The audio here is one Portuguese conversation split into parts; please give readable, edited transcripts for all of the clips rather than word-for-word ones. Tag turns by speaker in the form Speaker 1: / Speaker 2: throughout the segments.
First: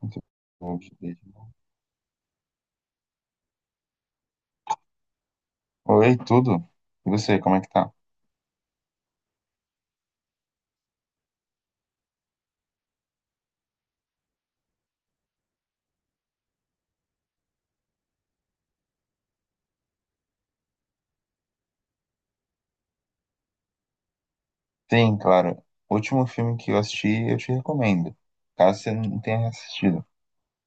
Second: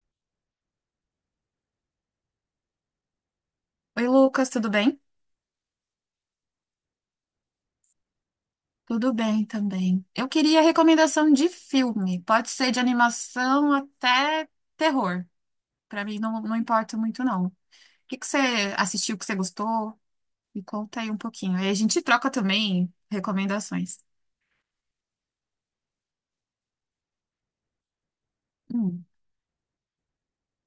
Speaker 1: Muito bom, Juliette.
Speaker 2: Oi, Lucas, tudo bem?
Speaker 1: Oi, tudo? E você, como é que tá?
Speaker 2: Tudo bem também. Eu queria recomendação de filme. Pode ser de animação até terror. Pra mim não, não importa muito, não. O que que você assistiu que você gostou? Me conta aí um pouquinho. Aí a gente troca também recomendações.
Speaker 1: Sim, claro. O último filme que eu assisti, eu te recomendo. Caso você
Speaker 2: Hum,
Speaker 1: não tenha assistido.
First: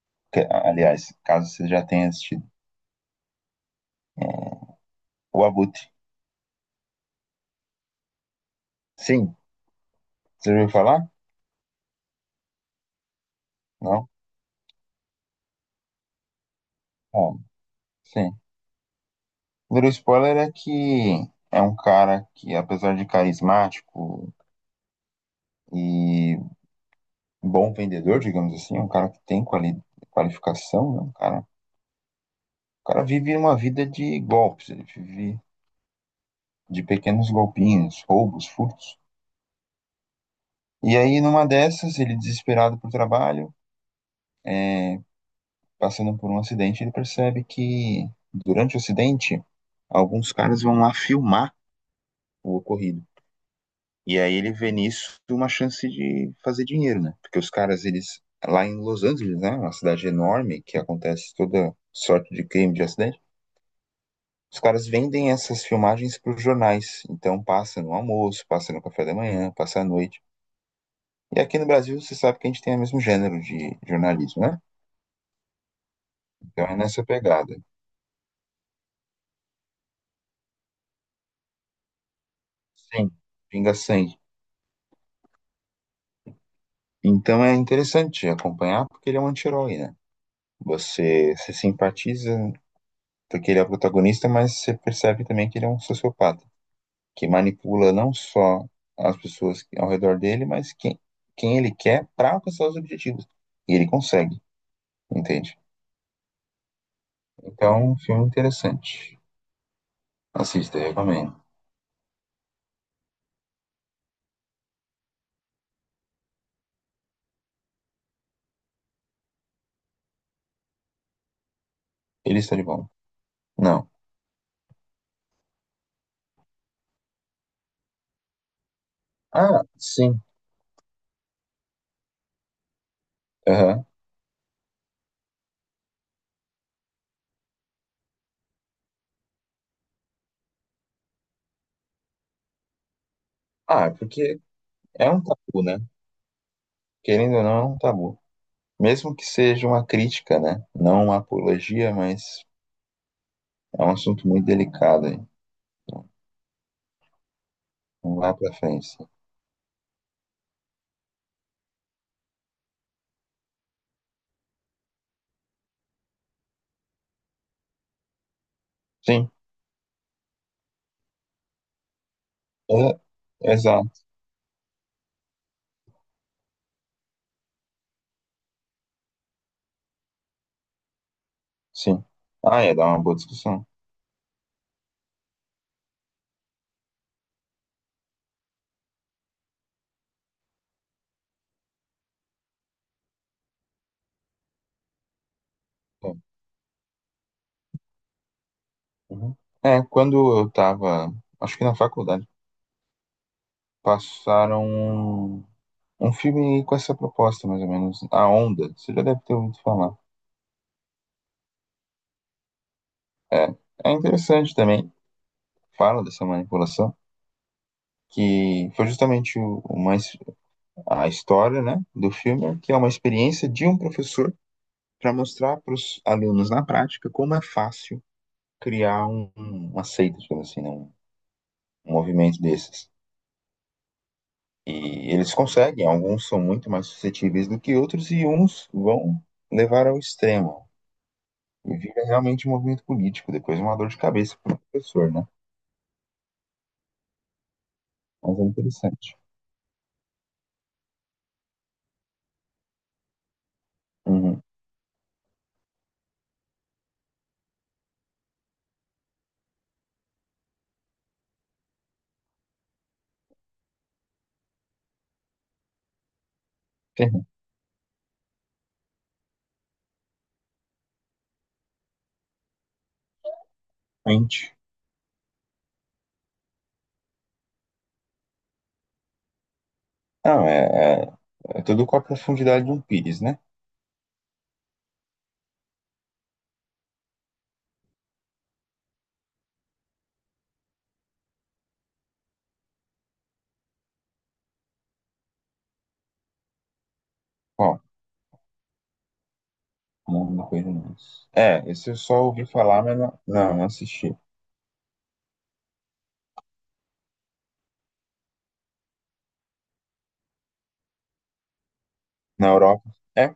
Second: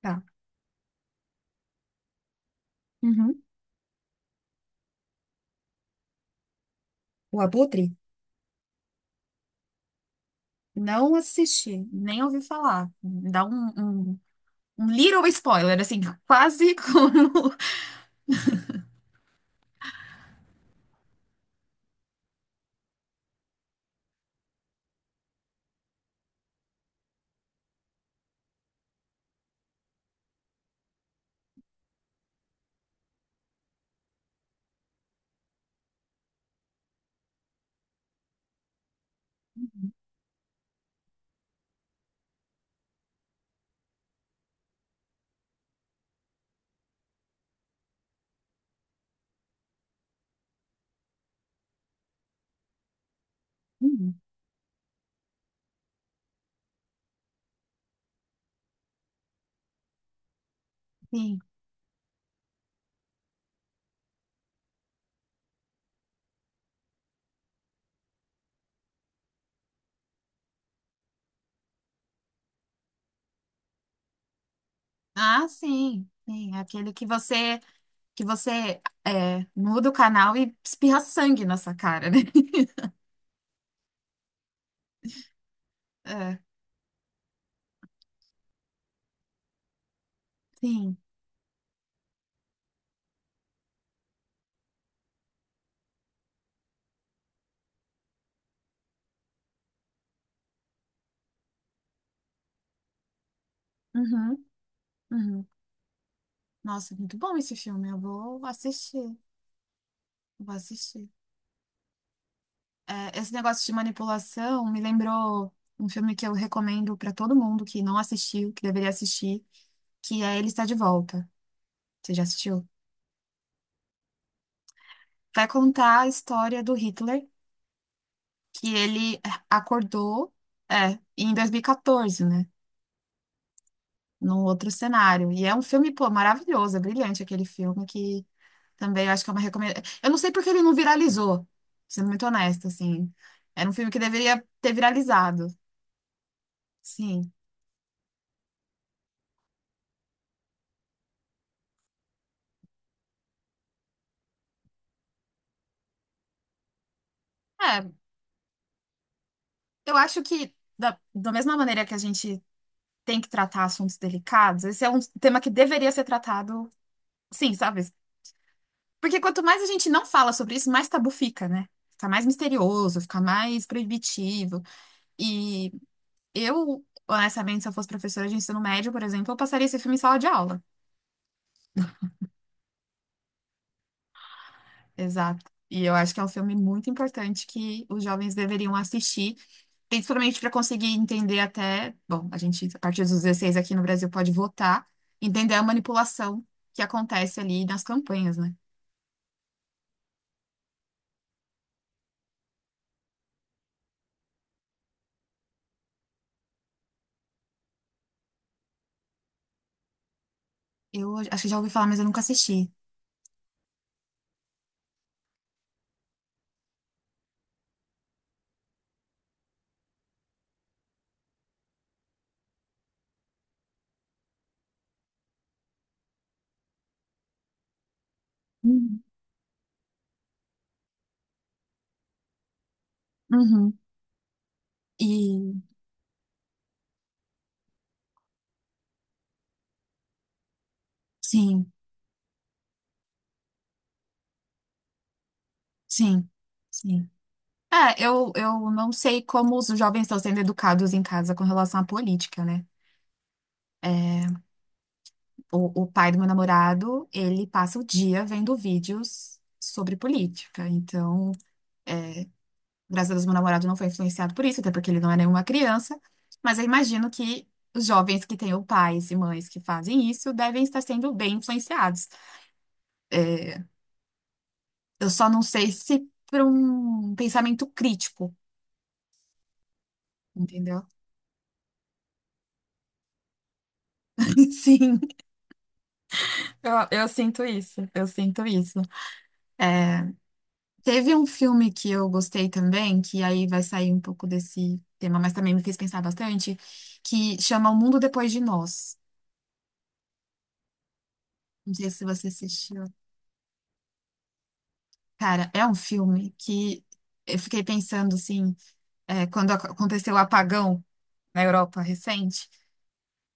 Speaker 2: tá.
Speaker 1: Aliás, caso você já tenha assistido.
Speaker 2: Uhum.
Speaker 1: O Abutre.
Speaker 2: O Abutre?
Speaker 1: Sim. Você ouviu falar?
Speaker 2: Não assisti, nem ouvi falar. Dá um,
Speaker 1: Não?
Speaker 2: um, um little spoiler, assim, quase
Speaker 1: Bom,
Speaker 2: como.
Speaker 1: sim. O primeiro spoiler é que é um cara que, apesar de carismático e bom vendedor, digamos assim, é um cara que tem qualificação, né? Um cara, o cara vive uma vida de golpes. Ele vive de pequenos golpinhos, roubos, furtos. E aí, numa dessas, ele desesperado por trabalho, passando por um acidente, ele percebe que durante o acidente, alguns caras vão lá filmar o ocorrido.
Speaker 2: Hum.
Speaker 1: E aí ele vê nisso uma chance de fazer dinheiro, né? Porque os caras, eles lá em Los Angeles, né, uma cidade enorme que acontece
Speaker 2: Sim.
Speaker 1: toda sorte de crime, de acidente, os caras vendem essas filmagens para os jornais. Então passa no almoço, passa no café da manhã, passa à noite. E aqui no Brasil, você sabe que a gente tem o mesmo gênero de jornalismo, né?
Speaker 2: Ah, sim. Sim,
Speaker 1: Então é
Speaker 2: aquele
Speaker 1: nessa pegada.
Speaker 2: que você muda o canal e espirra sangue na sua cara, né?
Speaker 1: Sim. Pinga sangue.
Speaker 2: É,
Speaker 1: Então é interessante acompanhar porque ele é um anti-herói, né?
Speaker 2: sim.
Speaker 1: Você se simpatiza porque ele é o protagonista, mas você percebe também que ele é um sociopata, que manipula não só as pessoas ao redor dele, mas quem ele quer para alcançar os objetivos. E ele consegue,
Speaker 2: Uhum, uhum.
Speaker 1: entende?
Speaker 2: Nossa, muito bom esse
Speaker 1: Então, é
Speaker 2: filme.
Speaker 1: um
Speaker 2: Eu
Speaker 1: filme
Speaker 2: vou assistir.
Speaker 1: interessante.
Speaker 2: Vou
Speaker 1: Assista,
Speaker 2: assistir.
Speaker 1: recomendo.
Speaker 2: É, esse negócio de manipulação me lembrou um filme que eu recomendo pra todo mundo que não assistiu, que deveria assistir, que é Ele Está de Volta. Você já
Speaker 1: Ele está de
Speaker 2: assistiu?
Speaker 1: bom. Não.
Speaker 2: Vai contar a história do Hitler, que ele
Speaker 1: Ah, sim.
Speaker 2: acordou, em 2014, né?
Speaker 1: Aham.
Speaker 2: Num outro cenário. E é um filme, pô, maravilhoso, é brilhante aquele filme que também eu acho que é uma recomendação. Eu não sei porque ele não viralizou, sendo muito honesta, assim. Era um
Speaker 1: Ah,
Speaker 2: filme
Speaker 1: é
Speaker 2: que
Speaker 1: porque
Speaker 2: deveria ter
Speaker 1: é um
Speaker 2: viralizado,
Speaker 1: tabu, né?
Speaker 2: sim.
Speaker 1: Querendo ou não, é um tabu. Mesmo que seja uma crítica, né? Não uma apologia, mas é um assunto muito delicado, aí
Speaker 2: É,
Speaker 1: não vai pra frente. Sim.
Speaker 2: eu acho que da mesma maneira que a gente tem que tratar assuntos delicados, esse é um tema que deveria ser tratado, sim, sabe? Porque quanto mais a gente não fala sobre isso, mais tabu fica, né? Fica mais
Speaker 1: É,
Speaker 2: misterioso, fica mais
Speaker 1: exato,
Speaker 2: proibitivo. E eu, honestamente, se eu fosse professora de ensino médio, por exemplo, eu passaria esse filme em sala de aula.
Speaker 1: sim. Ah, ia dar uma boa discussão.
Speaker 2: Exato. E eu acho que é um filme muito importante que os jovens deveriam assistir, principalmente para conseguir entender até, bom, a gente, a partir dos 16 aqui no Brasil, pode votar, entender a
Speaker 1: É,
Speaker 2: manipulação que acontece ali nas campanhas, né?
Speaker 1: uhum. É, quando eu tava, acho que na faculdade, passaram um filme com essa proposta, mais ou menos. A Onda, você já deve ter ouvido falar.
Speaker 2: Eu acho que já ouvi falar, mas eu nunca assisti.
Speaker 1: É, é interessante também, fala dessa manipulação, que foi justamente o mais a história, né, do filme, que é uma experiência de um professor para mostrar para os alunos na prática como é fácil
Speaker 2: Uhum.
Speaker 1: criar uma seita, digamos assim, né, um movimento desses.
Speaker 2: Uhum.
Speaker 1: E eles
Speaker 2: E
Speaker 1: conseguem, alguns são muito mais suscetíveis do que outros e uns vão levar ao extremo.
Speaker 2: sim,
Speaker 1: E vira realmente um movimento político, depois uma dor de cabeça para o professor, né?
Speaker 2: sim, sim. É, eu,
Speaker 1: Mas é
Speaker 2: eu não
Speaker 1: interessante.
Speaker 2: sei como os jovens estão sendo educados em casa com relação à política, né? É,
Speaker 1: Uhum.
Speaker 2: o pai do meu namorado, ele passa o dia vendo vídeos sobre política. Então, graças a Deus, meu namorado não foi influenciado por isso, até porque ele não é nenhuma criança. Mas eu imagino que os jovens que têm o pais e mães que fazem isso devem estar sendo bem influenciados. É,
Speaker 1: Realmente.
Speaker 2: eu só não sei se para um pensamento crítico,
Speaker 1: Não,
Speaker 2: entendeu?
Speaker 1: é é tudo com a profundidade de um pires, né?
Speaker 2: Sim, eu, eu sinto isso, eu sinto isso. Teve um filme que eu gostei também, que aí vai sair um pouco desse tema, mas também me fez pensar bastante, que chama O
Speaker 1: Ó,
Speaker 2: Mundo Depois de Nós.
Speaker 1: mundo não conheço. É,
Speaker 2: Não sei
Speaker 1: esse eu
Speaker 2: se
Speaker 1: só
Speaker 2: você
Speaker 1: ouvi falar,
Speaker 2: assistiu.
Speaker 1: mas não, não, não assisti.
Speaker 2: Cara, é um filme que eu fiquei pensando, assim, quando aconteceu o apagão na Europa
Speaker 1: Na
Speaker 2: recente,
Speaker 1: Europa. É?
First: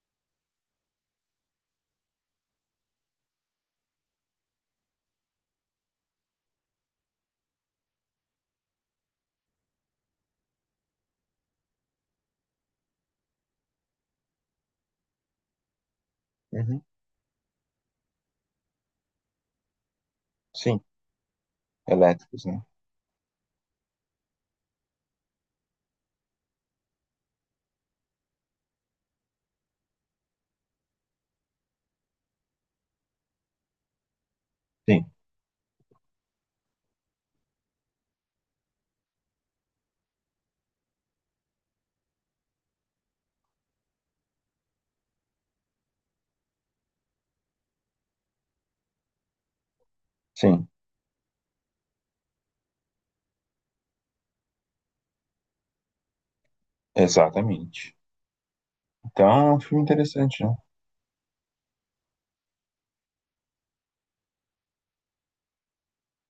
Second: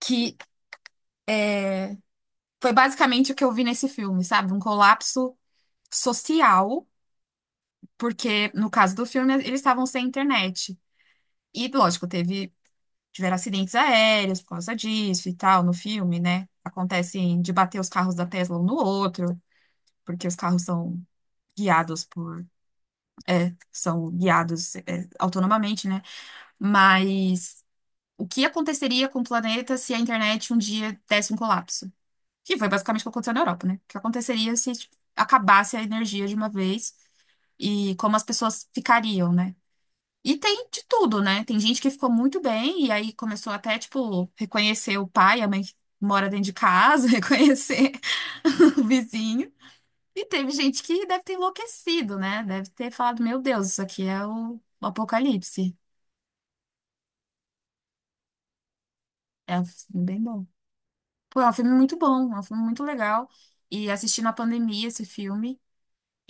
Speaker 2: que é, foi basicamente o que eu vi nesse filme, sabe? Um colapso social, porque no caso do filme eles estavam sem internet. E, lógico, teve tiveram acidentes aéreos por causa disso e tal, no filme, né?
Speaker 1: Uhum.
Speaker 2: Acontecem de bater os carros da Tesla um no outro, porque os carros
Speaker 1: Sim,
Speaker 2: são guiados por,
Speaker 1: elétricos, né?
Speaker 2: são guiados, autonomamente, né? Mas o que aconteceria com o planeta se a internet um dia desse um colapso? Que foi basicamente o que aconteceu na Europa, né? O que aconteceria se, tipo,
Speaker 1: Sim,
Speaker 2: acabasse a energia de uma vez e como as pessoas ficariam, né? E tem de tudo, né? Tem gente que ficou muito bem e aí começou até, tipo, reconhecer o pai, a mãe que mora dentro de casa, reconhecer o vizinho. E teve
Speaker 1: sim,
Speaker 2: gente que deve ter enlouquecido, né? Deve ter falado, meu Deus, isso aqui é o Apocalipse.
Speaker 1: exatamente. Então é
Speaker 2: É
Speaker 1: um
Speaker 2: um
Speaker 1: filme
Speaker 2: filme bem
Speaker 1: interessante,
Speaker 2: bom.
Speaker 1: né?
Speaker 2: Pô, é um filme muito bom, é um filme muito legal. E assisti na pandemia esse filme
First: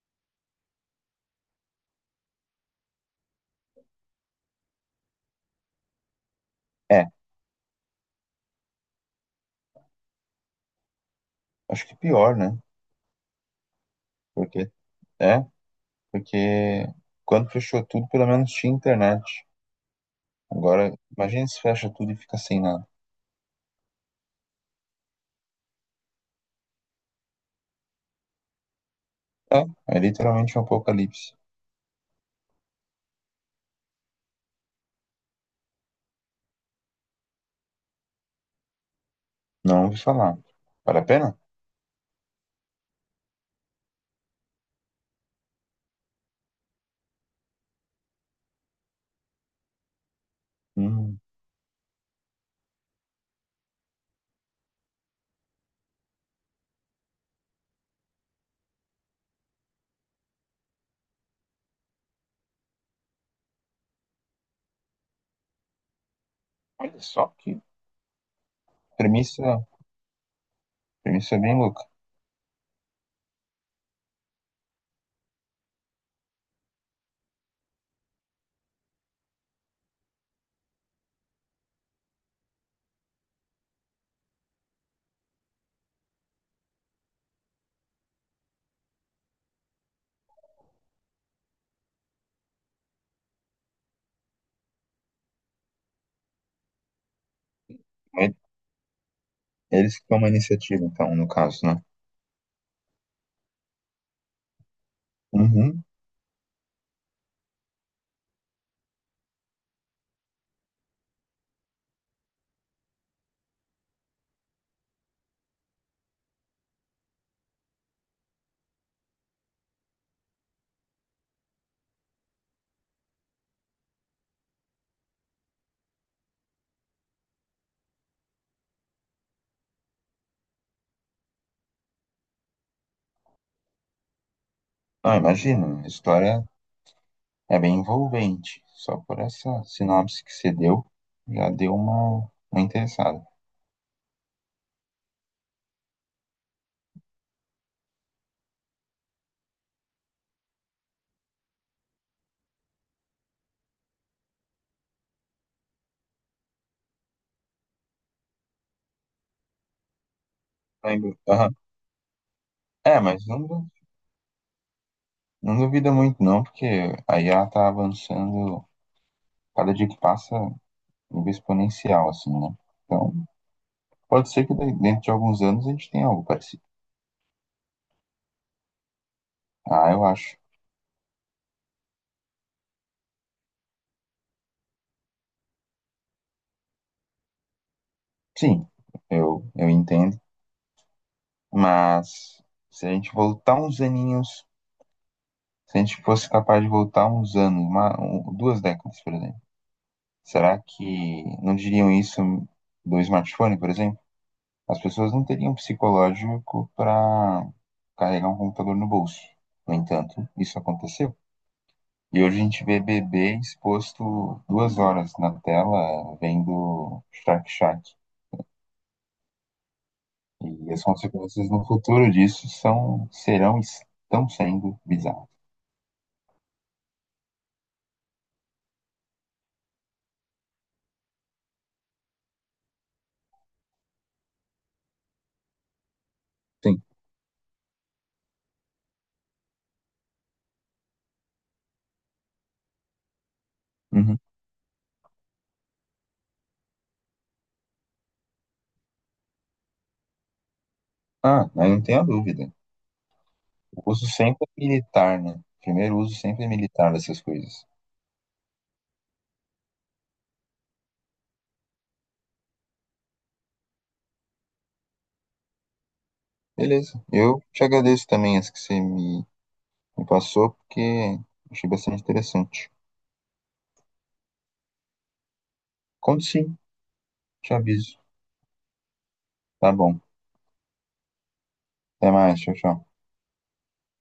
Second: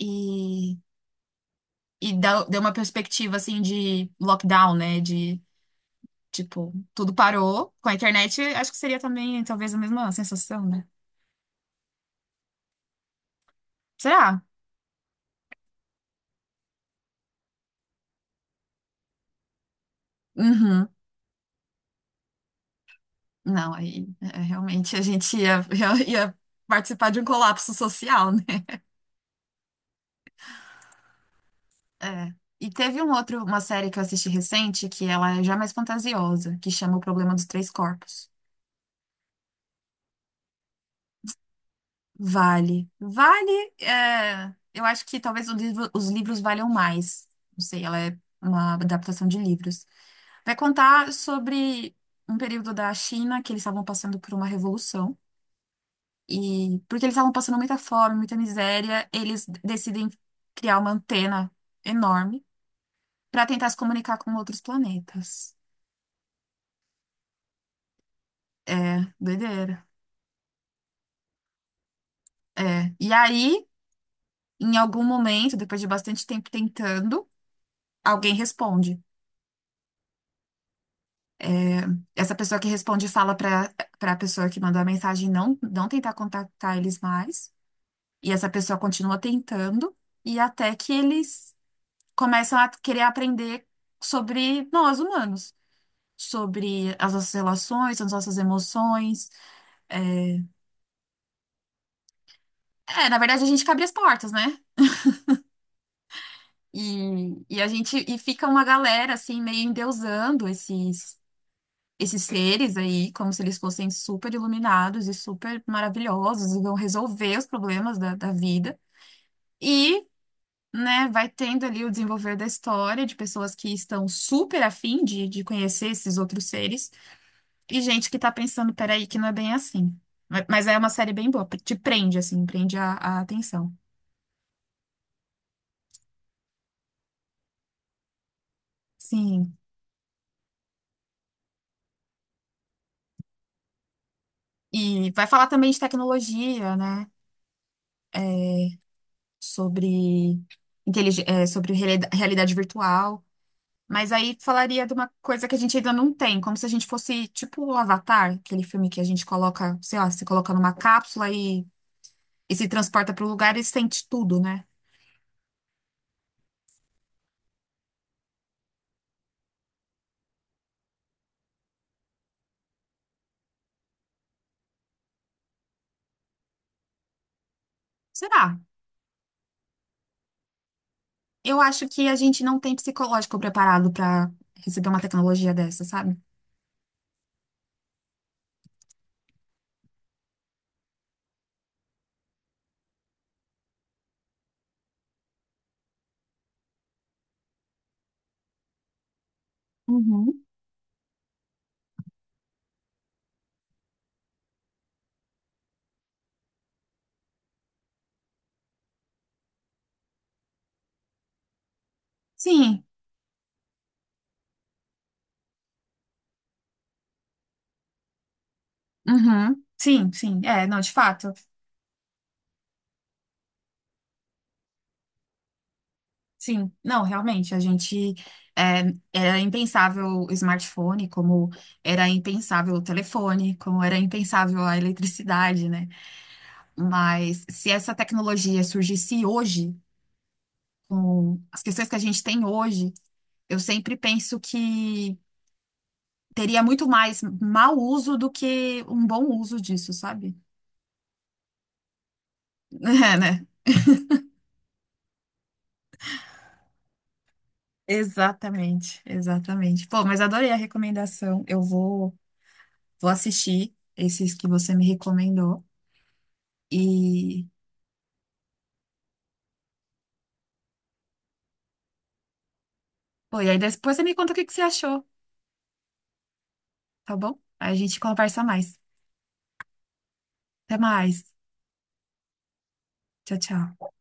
Speaker 2: e, deu uma perspectiva, assim, de lockdown, né? De tipo,
Speaker 1: É,
Speaker 2: tudo parou. Com a internet, acho que seria também talvez a mesma sensação, né?
Speaker 1: acho que pior, né?
Speaker 2: Será?
Speaker 1: Porque, é, porque quando fechou tudo, pelo menos tinha internet.
Speaker 2: Uhum.
Speaker 1: Agora, imagina se fecha tudo e fica sem nada.
Speaker 2: Não, aí é, realmente a gente ia, ia, participar de um colapso social, né?
Speaker 1: É, é literalmente um apocalipse.
Speaker 2: É. E teve um outro, uma série que eu assisti recente, que ela é já mais fantasiosa, que chama O Problema dos Três Corpos.
Speaker 1: Não ouvi falar. Vale a pena?
Speaker 2: Vale. Vale, é, eu acho que talvez os livros valham mais. Não sei, ela é uma adaptação de livros. Vai contar
Speaker 1: Hum,
Speaker 2: sobre um período da China que eles estavam passando por uma revolução. E porque eles estavam passando muita fome, muita miséria, eles decidem criar uma antena enorme para tentar se comunicar com outros planetas.
Speaker 1: olha só que
Speaker 2: É,
Speaker 1: premissa,
Speaker 2: doideira.
Speaker 1: premissa bem louca.
Speaker 2: É. E aí, em algum momento, depois de bastante tempo tentando, alguém responde. É, essa pessoa que responde fala para a pessoa que mandou a mensagem não, não tentar contactar eles mais. E essa pessoa continua tentando, e até que eles começam a querer aprender sobre nós humanos, sobre as nossas relações, as nossas emoções.
Speaker 1: Eles que tomam a
Speaker 2: É,
Speaker 1: iniciativa, então, no caso, né?
Speaker 2: na verdade, a gente que abre as portas, né?
Speaker 1: Uhum.
Speaker 2: E a gente e fica uma galera assim, meio endeusando esses seres aí, como se eles fossem super iluminados e super maravilhosos e vão resolver os problemas da vida. E, né, vai tendo ali o desenvolver da história de pessoas que estão super afim de conhecer esses outros seres e gente que tá pensando, peraí, que não é bem assim. Mas é uma série bem boa, te prende, assim, prende a atenção.
Speaker 1: Ah, imagina, a história é bem envolvente. Só por
Speaker 2: Sim.
Speaker 1: essa sinopse que você deu, já deu uma interessada.
Speaker 2: E vai falar também de tecnologia, né? Sobre, sobre realidade virtual. Mas aí falaria de uma coisa que a gente ainda não tem, como se a gente fosse tipo o Avatar, aquele filme que a gente coloca, sei lá, se coloca numa
Speaker 1: Lembro.
Speaker 2: cápsula
Speaker 1: Aham.
Speaker 2: e se
Speaker 1: É,
Speaker 2: transporta para
Speaker 1: mas
Speaker 2: o
Speaker 1: não,
Speaker 2: lugar e sente tudo, né?
Speaker 1: não duvida muito, não, porque aí ela tá avançando, cada dia que passa, nível exponencial, assim, né? Então, pode ser que dentro de alguns anos a gente tenha algo parecido.
Speaker 2: Será?
Speaker 1: Ah, eu acho.
Speaker 2: Eu acho que a gente não tem psicológico preparado para receber uma tecnologia dessa, sabe?
Speaker 1: Sim, eu entendo. Mas se a gente voltar uns aninhos. Se a gente fosse capaz de voltar uns anos, duas décadas, por exemplo,
Speaker 2: Uhum.
Speaker 1: será que não diriam isso do smartphone, por exemplo? As pessoas não teriam psicológico para carregar um computador no bolso. No entanto, isso aconteceu. E hoje a gente vê
Speaker 2: Sim,
Speaker 1: bebê exposto 2 horas na tela vendo Shark Shark.
Speaker 2: uhum, sim, sim, é,
Speaker 1: E
Speaker 2: não,
Speaker 1: as
Speaker 2: de fato,
Speaker 1: consequências no futuro disso são, serão e estão sendo bizarras.
Speaker 2: sim, não, realmente, a gente, é, era impensável o smartphone, como era impensável o telefone, como era impensável a eletricidade, né?
Speaker 1: Sim.
Speaker 2: Mas se essa tecnologia surgisse hoje, com as questões que a gente tem hoje, eu sempre
Speaker 1: Uhum.
Speaker 2: penso que teria muito mais mau uso do que um bom uso disso, sabe?
Speaker 1: Ah, aí não tenho a dúvida.
Speaker 2: É, né?
Speaker 1: O uso sempre é militar, né? Primeiro uso sempre é militar dessas coisas.
Speaker 2: Exatamente, exatamente. Pô, mas adorei a recomendação. Eu vou assistir esses que você me recomendou.
Speaker 1: Beleza. Eu
Speaker 2: E,
Speaker 1: te agradeço também as que você me, passou, porque achei bastante interessante.
Speaker 2: pô, e aí depois você me conta o que que você achou,
Speaker 1: Conto sim,
Speaker 2: tá bom?
Speaker 1: te
Speaker 2: Aí a gente
Speaker 1: aviso.
Speaker 2: conversa mais.
Speaker 1: Tá bom.
Speaker 2: Até mais.
Speaker 1: Até mais. Tchau, tchau.
Speaker 2: Tchau, tchau.